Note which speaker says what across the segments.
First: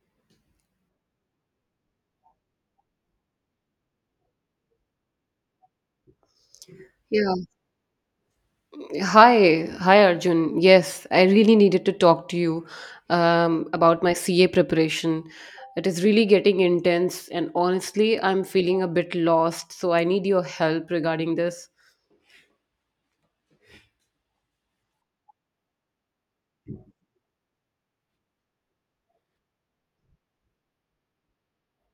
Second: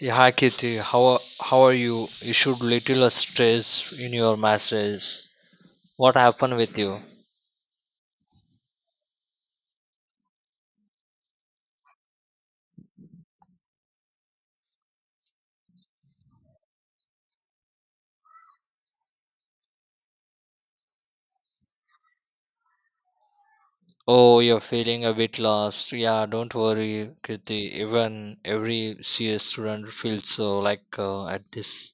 Speaker 1: Yeah, hi Kirti. How are you? You should little stress in your messages. What happened with you?
Speaker 2: Yeah. Hi. Hi, Arjun. Yes, I really needed to talk to you about my CA preparation. It is really getting intense, and honestly, I'm feeling a bit lost, so I need your help regarding this.
Speaker 1: Oh, you're feeling a bit lost. Yeah, don't worry, Kirti. Even every CS student feels so like at this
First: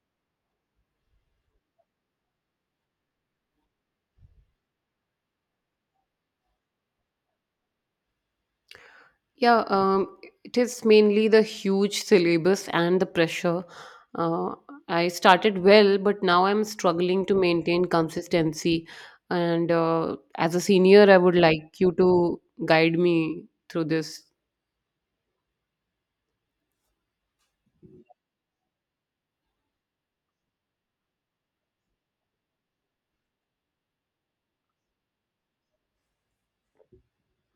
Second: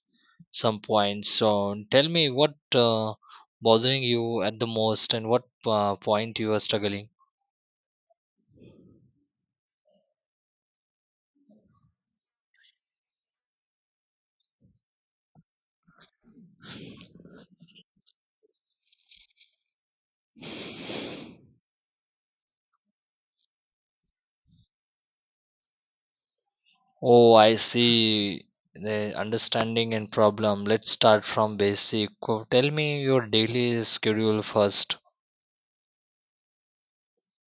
Speaker 1: some point. So tell me what bothering you at the most and what point you are struggling.
Speaker 2: Yeah, um, it is mainly the huge syllabus and the pressure. Uh, I started well, but now I'm struggling to maintain consistency. And as a senior, I would like you to guide me through this.
Speaker 1: Oh, I see. The understanding and problem. Let's start from basic. Tell me your daily schedule first.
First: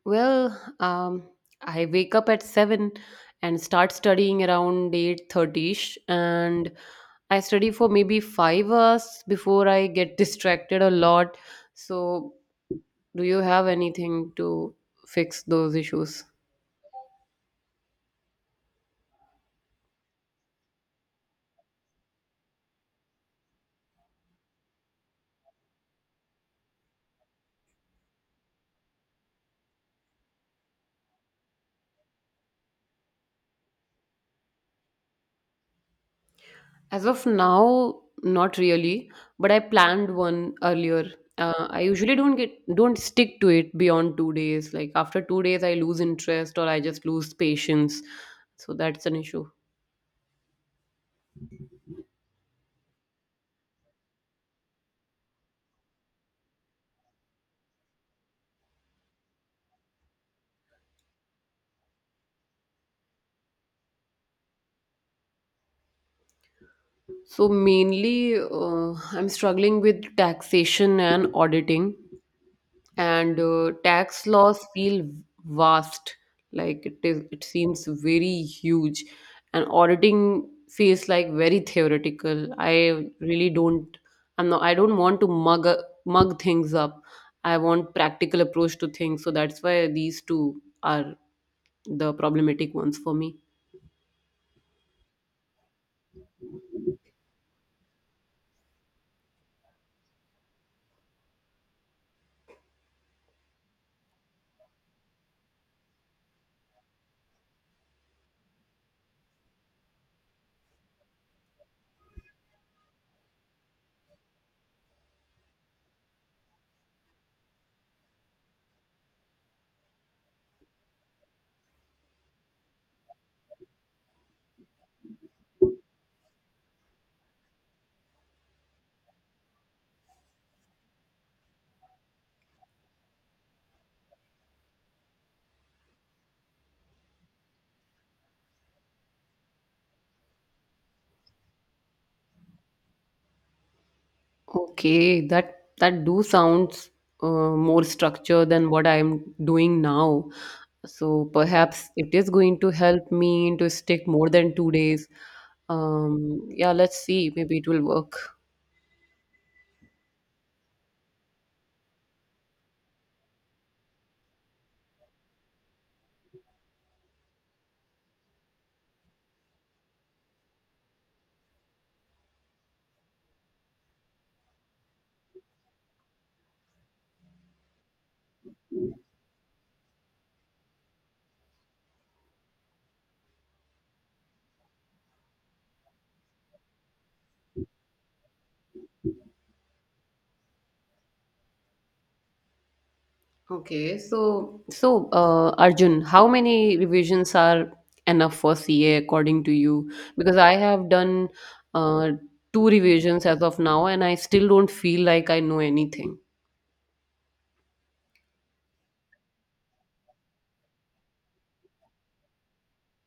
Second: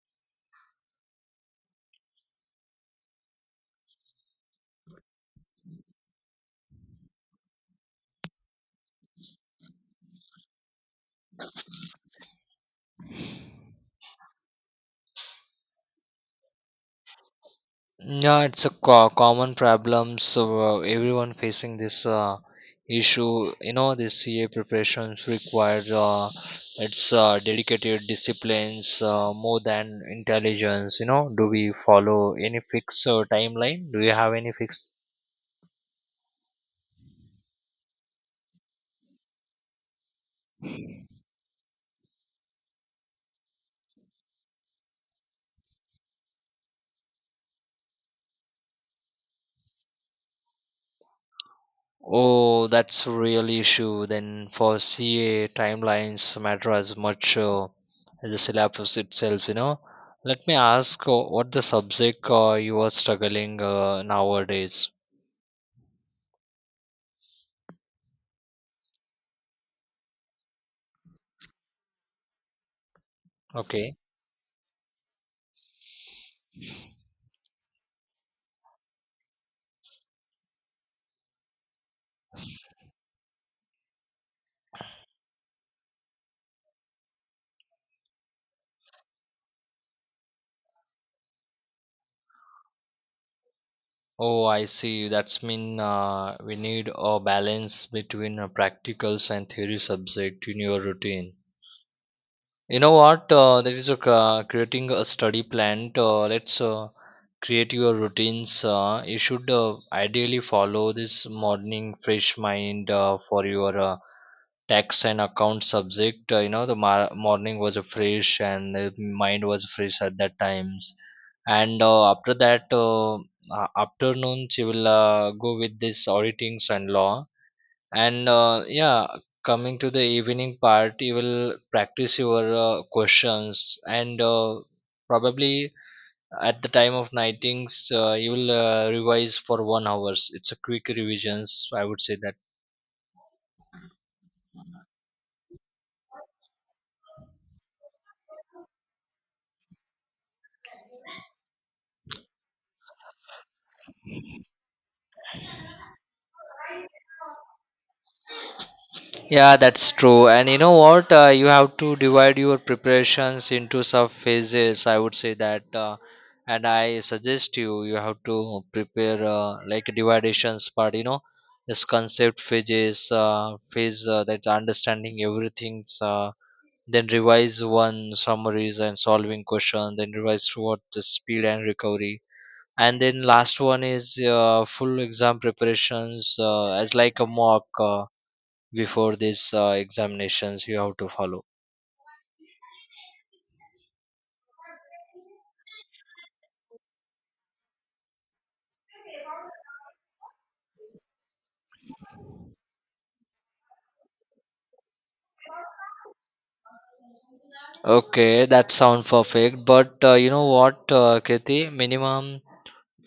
Speaker 2: Well, um, I wake up at 7 and start studying around 8:30ish, and I study for maybe 5 hours before I get distracted a lot. So do you have anything to fix those issues?
Speaker 1: Yeah, it's a common problem. So everyone facing this issue, you know, this CA preparations requires it's dedicated disciplines more than intelligence. You know, do we follow any fixed timeline? Do you have any fixed.
Speaker 2: As of now, not really, but I planned one earlier. I usually don't stick to it beyond 2 days. Like after 2 days, I lose interest or I just lose patience. So that's an issue.
Speaker 1: Oh, that's a real issue. Then for CA timelines matter as much as the syllabus itself, you know. Let me ask what the subject you are struggling nowadays.
Speaker 2: So mainly, I'm struggling with taxation and auditing, and
Speaker 1: Okay.
Speaker 2: tax laws feel vast. Like it seems very huge, and auditing feels like very theoretical. I really don't. I'm not. I don't want to mug things up. I want practical approach to things. So that's why these two are the problematic ones for me.
Speaker 1: Oh, I see. That's mean we need a balance between practicals and theory subject in your routine. You know what? There is a creating a study plan. Let's create your routines. You should ideally follow this morning fresh mind for your tax and account subject. You know, the morning was fresh and the mind was fresh at that times. And after that, afternoons you will go with this auditings and law, and yeah, coming to the evening part, you will practice your questions, and probably at the time of nightings, you will revise for 1 hours. It's a quick revisions, I would say that.
Speaker 2: Okay, that do sounds more structured than what I'm doing now. So perhaps it is going to help me to stick more than 2 days. Yeah, let's see. Maybe it will work.
Speaker 1: Yeah, that's true. And you know what? You have to divide your preparations into sub phases. I would say that, and I suggest you have to prepare like dividations part. You know, this concept phases, phase that understanding everything's. Then revise one summaries and solving question. Then revise what the speed and recovery. And then last one is full exam preparations as like a mock. Before these examinations you have to follow.
Speaker 2: Okay, so Arjun, how many revisions are enough for CA according to you? Because I have done uh, 2 revisions as of now, and I still don't feel like I know anything.
Speaker 1: Okay, that sounds perfect. But you know what, Kriti? Minimum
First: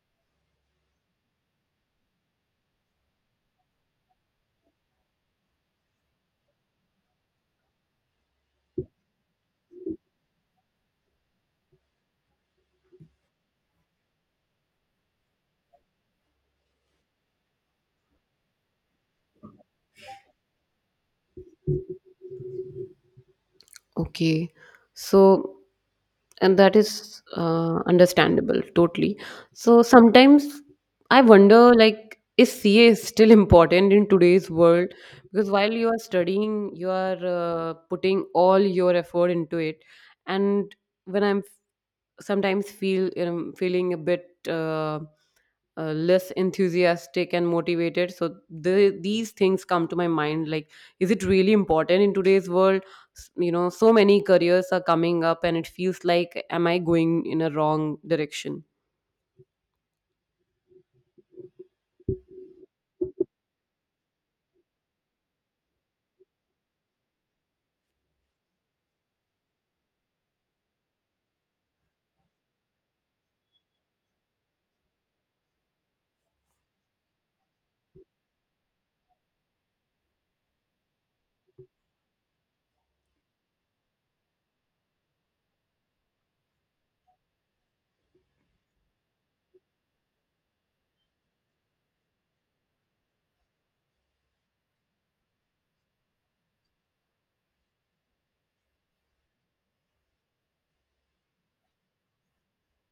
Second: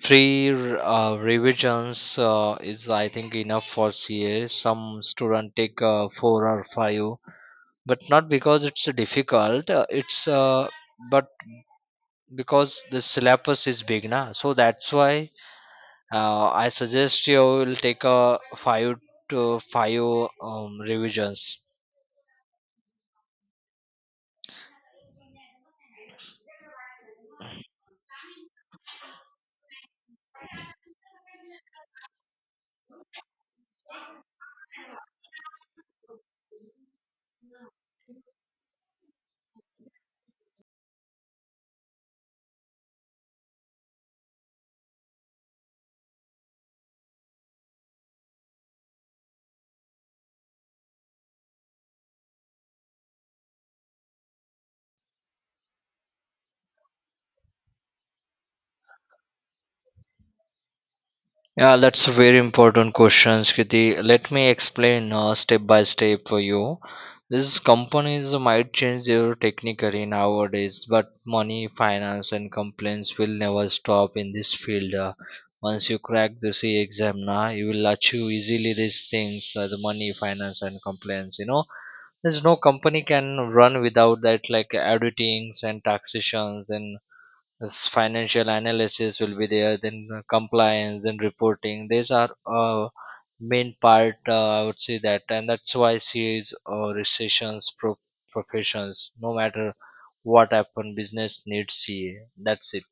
Speaker 1: revisions is, I think, enough for CA. Some student take four or five, but not because it's difficult. It's but because the syllabus is big, na. So that's why I suggest you will take a five to five revisions.
Speaker 2: Okay. So, and that is understandable totally. So sometimes I wonder, like, is CA still important in today's world? Because while you are studying, you are putting all your effort into it. And when I'm f- sometimes feel feeling a bit less enthusiastic and motivated, so these things come to my mind, like, is it really important in today's world? You know, so many careers are coming up, and it feels like am I going in a wrong direction?
Speaker 1: Yeah, that's a very important question, Kriti. Let me explain step by step for you. These companies might change their technically nowadays, but money, finance, and complaints will never stop in this field. Once you crack the C exam, now you will achieve easily these things: the money, finance, and complaints. You know, there's no company can run without that, like auditings and taxations, and this financial analysis will be there, then compliance then reporting, these are uh, main part, I would say that, and that's why CAs or recessions professions, no matter what happen, business needs ca, that's it.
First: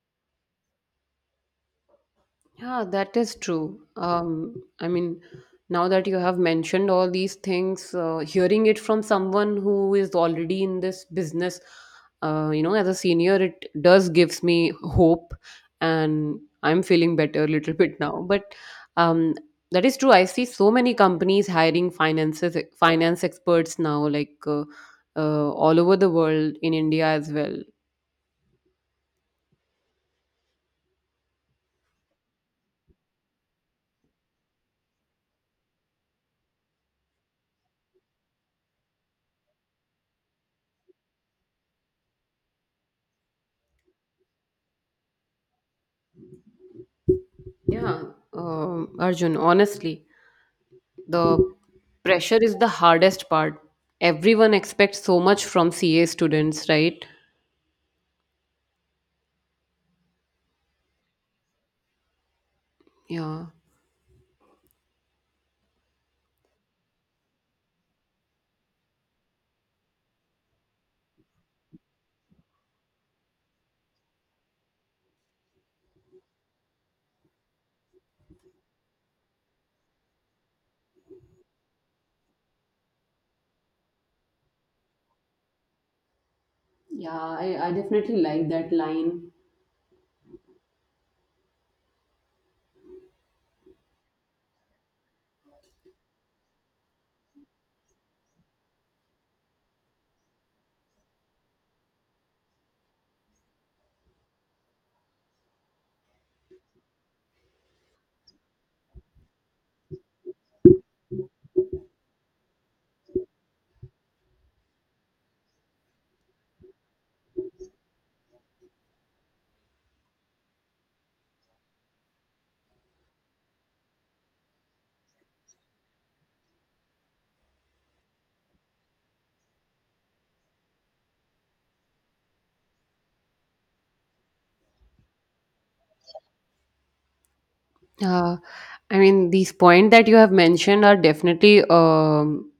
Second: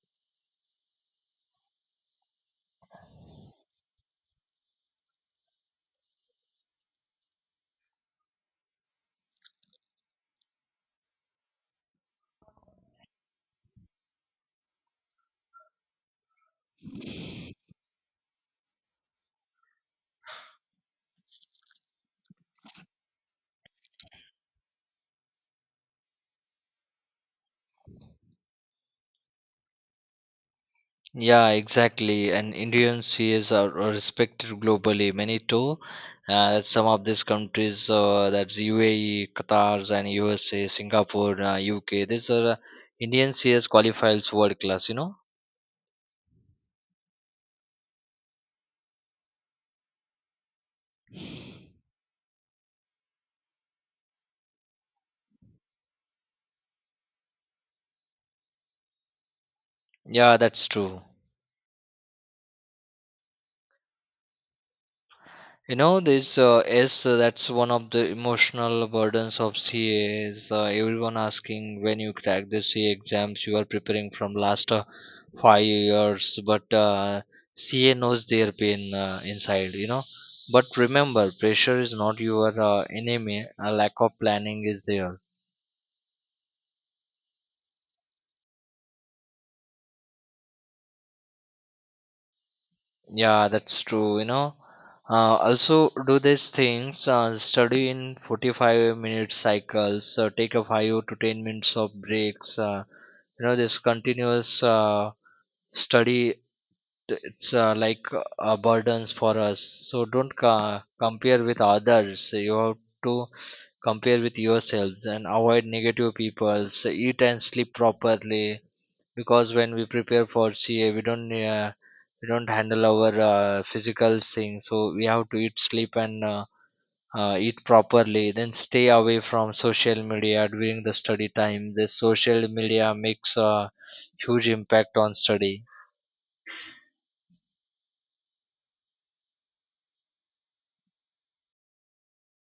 Speaker 2: Yeah, that is true. I mean, now that you have mentioned all these things, hearing it from someone who is already in this business, you know, as a senior, it does gives me hope, and I'm feeling better a little bit now. But um, that is true. I see so many companies hiring finance experts now, like all over the world, in India as well.
Speaker 1: Yeah, exactly. And Indian CAs are respected globally. Many too. Some of these countries, that's UAE, Qatar, and USA, Singapore, UK. These are Indian CAs qualifies world class. You know.
Speaker 2: Yeah, Arjun, honestly. The pressure is the hardest part. Everyone expects so much from CA students, right?
Speaker 1: Yeah, that's true.
Speaker 2: Yeah.
Speaker 1: You know, this is that's one of the emotional burdens of CA is everyone asking when you crack the CA exams, you are preparing from last 5 years, but CA knows their pain inside, you know. But remember, pressure is not your enemy. A lack of planning is there.
Speaker 2: Yeah, I definitely like that line.
Speaker 1: Yeah, that's true. You know, uh, also do these things. Study in 45 minute cycles. Take a 5 to 10 minutes of breaks. You know, this continuous study. It's like burdens for us. So don't compare with others. You have to compare with yourself and avoid negative people. So eat and sleep properly because when we prepare for CA, we don't handle our physical things. So we have to eat, sleep, and eat properly. Then stay away from social media during the study time. The social media makes a huge impact on study.
Speaker 2: Uh, I mean, these points that you have mentioned are definitely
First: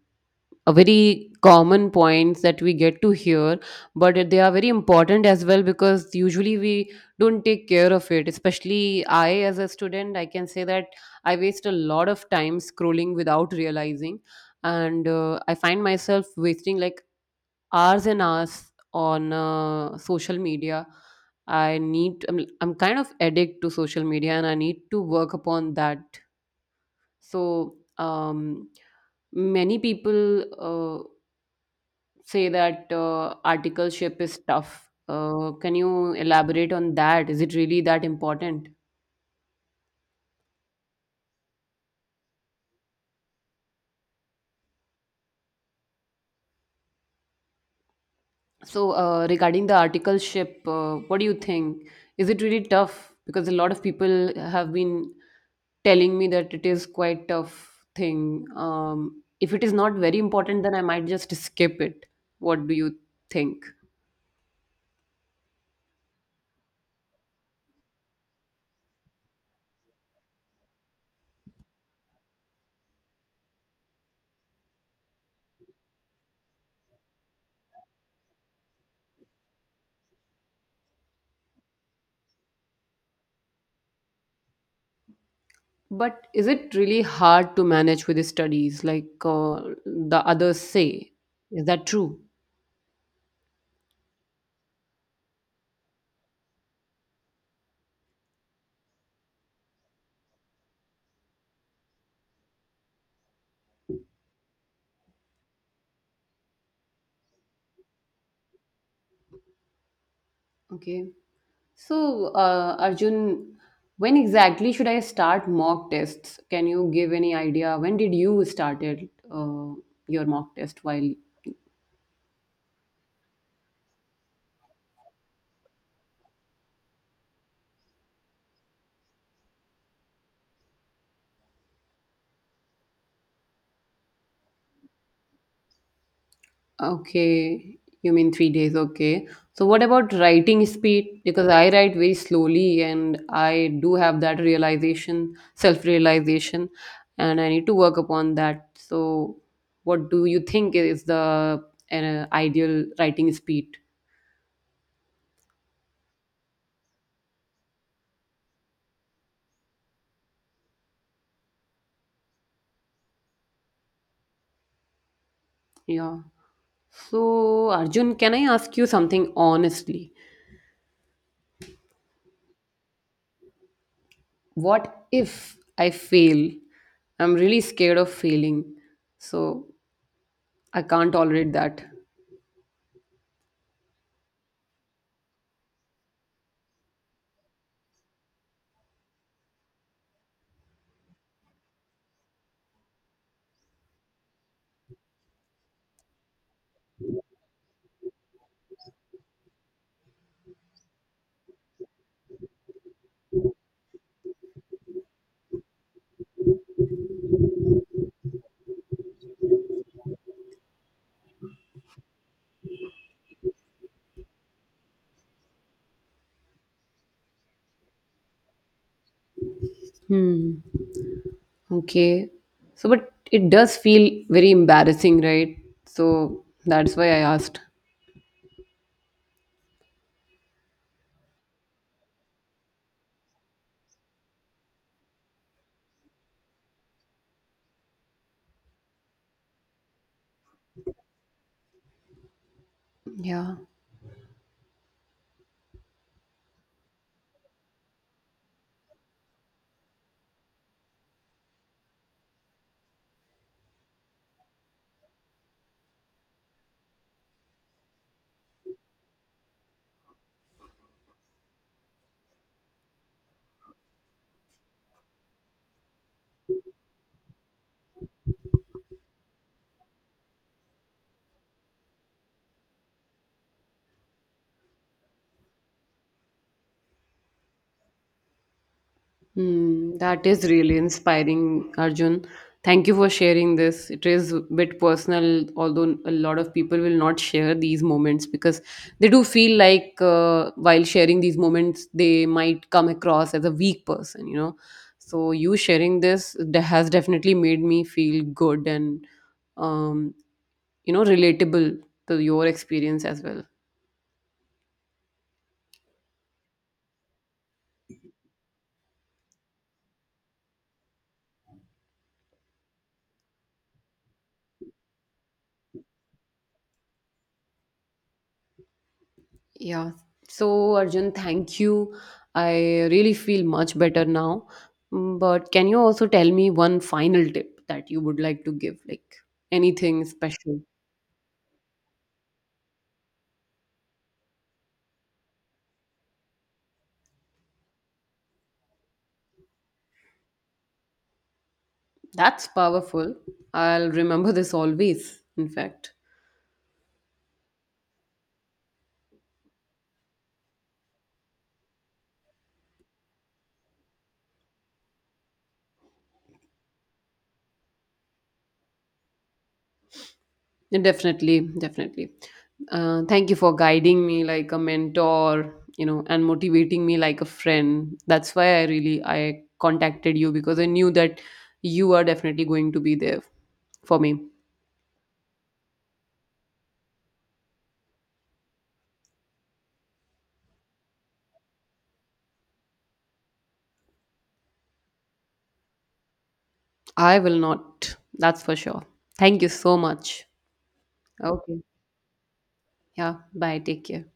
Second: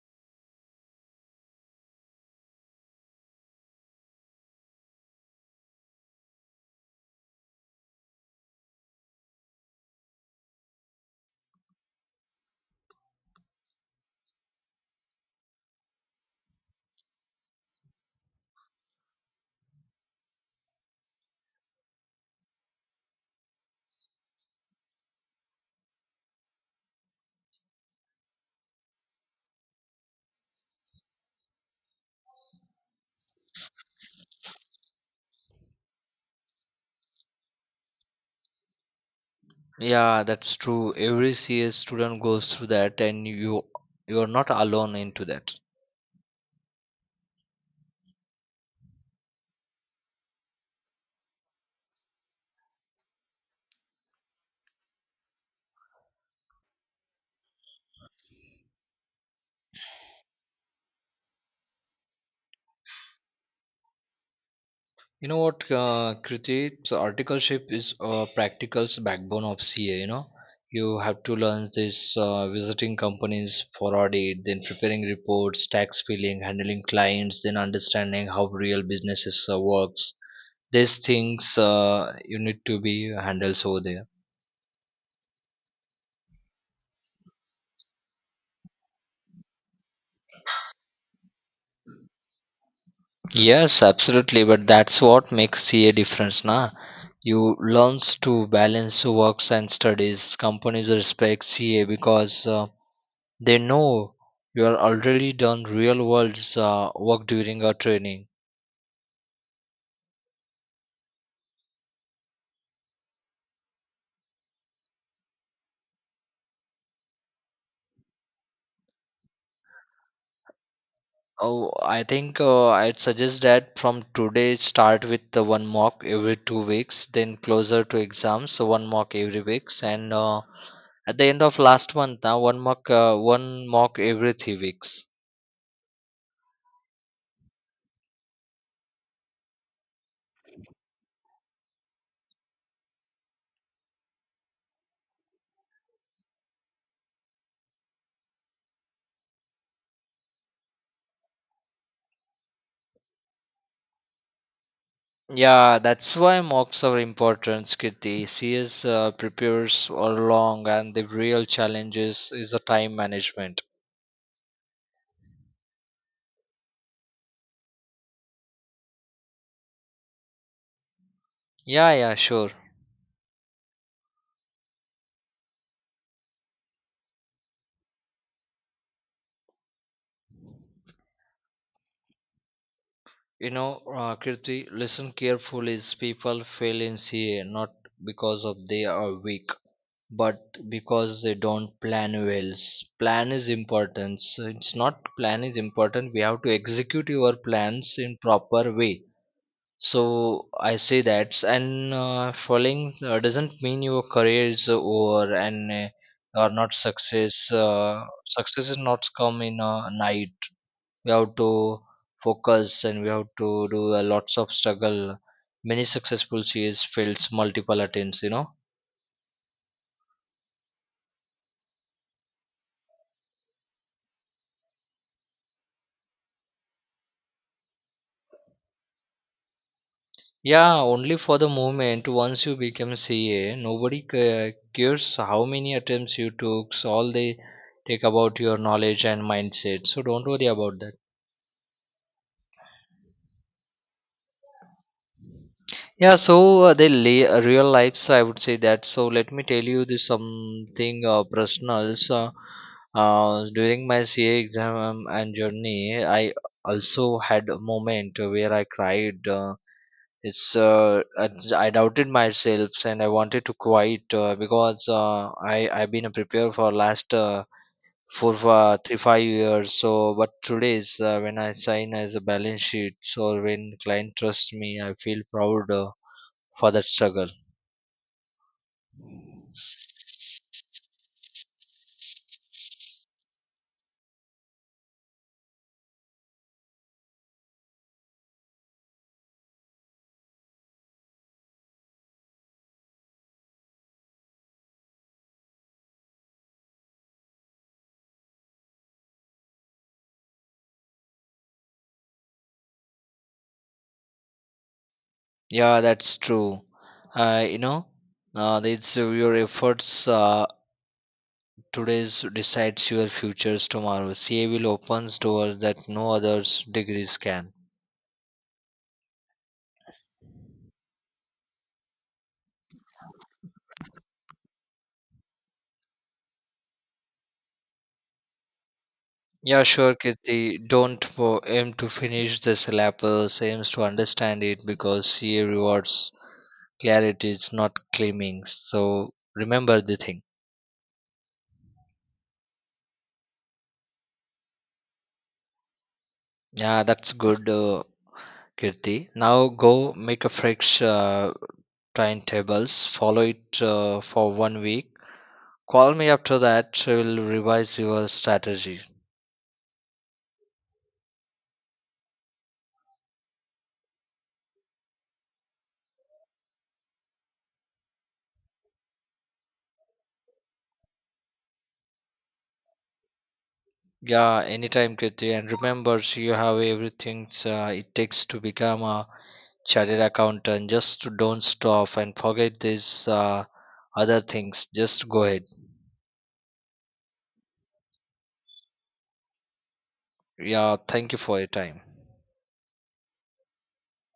Speaker 2: a very common points that we get to hear, but they are very important as well, because usually we don't take care of it. Especially I, as a student, I can say that I waste a lot of time scrolling without realizing, and I find myself wasting like hours and hours on social media. I'm kind of addict to social media, and I need to work upon that. So, many people say that articleship is tough. Can you elaborate on that? Is it really that important?
Speaker 1: Yeah, that's true. Every CA student goes through that, and you are not alone into that.
Speaker 2: So, regarding the articleship, what do you think? Is it really tough? Because a lot of people have been telling me that it is quite tough thing. If it is not very important, then I might just skip it. What do you think?
Speaker 1: You know what, Kriti? So articleship is a practical backbone of CA. You know, you have to learn this visiting companies for audit, then preparing reports, tax filing, handling clients, then understanding how real businesses works. These things you need to be handled over there.
Speaker 2: But is it really hard to manage with the studies, like the others say? Is that true?
Speaker 1: Yes, absolutely. But that's what makes CA difference, na? You learns to balance works and studies. Companies respect CA because. They know you're already done real world's work during a training.
Speaker 2: Okay. So, Arjun, when exactly should I start mock tests? Can you give any idea? When did you started your mock test? While
Speaker 1: Oh, I think I'd suggest that from today start with the one mock every 2 weeks, then closer to exams, so one mock every weeks, and at the end of last month, now one mock every 3 weeks.
Speaker 2: okay, you mean 3 days? Okay. So, what about writing speed? Because I write very slowly, and I do have that realization, self-realization, and I need to work upon that. So, what do you think is the ideal writing speed?
Speaker 1: Yeah, that's why mocks are important, Kirti. CS prepares for long, and the real challenges is the time management.
Speaker 2: Yeah. So, Arjun, can I ask you something honestly?
Speaker 1: Yeah, yeah, sure.
Speaker 2: What if I fail? I'm really scared of failing. So, I can't tolerate that.
Speaker 1: You know, Kirti, listen carefully. People fail in CA not because of they are weak, but because they don't plan well. Plan is important. So it's not plan is important. We have to execute your plans in proper way. So I say that, and following doesn't mean your career is over and are not success. Success is not come in a night, we have to focus and we have to do a lots of struggle. Many successful CAs fails multiple attempts, you know.
Speaker 2: Hmm. Okay. So, but it does feel very embarrassing, right? So, that's why I asked.
Speaker 1: Yeah, only for the moment, once you become CA, nobody cares how many attempts you took, so all they take about your knowledge and mindset, so don't worry about that.
Speaker 2: Yeah.
Speaker 1: Yeah, so real lives, I would say that. So let me tell you this something personal. So during my CA exam and journey, I also had a moment where I cried. It's uh, I, I doubted myself and I wanted to quit because I've been a preparer for last four 3 5 years. So but today's, when I sign as a balance sheet, so when client trusts me, I feel proud. For that struggle.
Speaker 2: Hmm, that is really inspiring, Arjun. Thank you for sharing this. It is a bit personal, although a lot of people will not share these moments because they do feel like while sharing these moments, they might come across as a weak person, you know. So, you has definitely made me feel good and, um, you know, relatable to your experience as well.
Speaker 1: Yeah, that's true. You know, it's your efforts, today's decides your futures tomorrow. CA will opens doors that no others degrees can.
Speaker 2: Yeah. So, Arjun, thank you. I really feel much better now. Mm, but can you also tell me one final tip that you would like to give? Like,
Speaker 1: Yeah, sure,
Speaker 2: anything
Speaker 1: Kirti.
Speaker 2: special?
Speaker 1: Don't aim to finish the syllabus. Aims to understand it because CA rewards clarity. It's not claiming. So remember the thing.
Speaker 2: That's powerful. I'll remember this always, in fact.
Speaker 1: Yeah, that's good, Kirti. Now go make a fresh timetables, follow it for 1 week. Call me after that, we'll revise your strategy.
Speaker 2: Definitely, definitely. Thank you for guiding me like a mentor, you know, and motivating me like a friend. That's why I really I contacted you, because I knew that you are definitely going to be there for me.
Speaker 1: Yeah, anytime, Kriti. And remember, you have everything it takes to become a chartered accountant. Just don't stop and forget these other things. Just go ahead.
Speaker 2: I will not. That's for sure. Thank you so much.
Speaker 1: Yeah, thank you for your
Speaker 2: Okay.
Speaker 1: time.
Speaker 2: Yeah. Bye. Take care.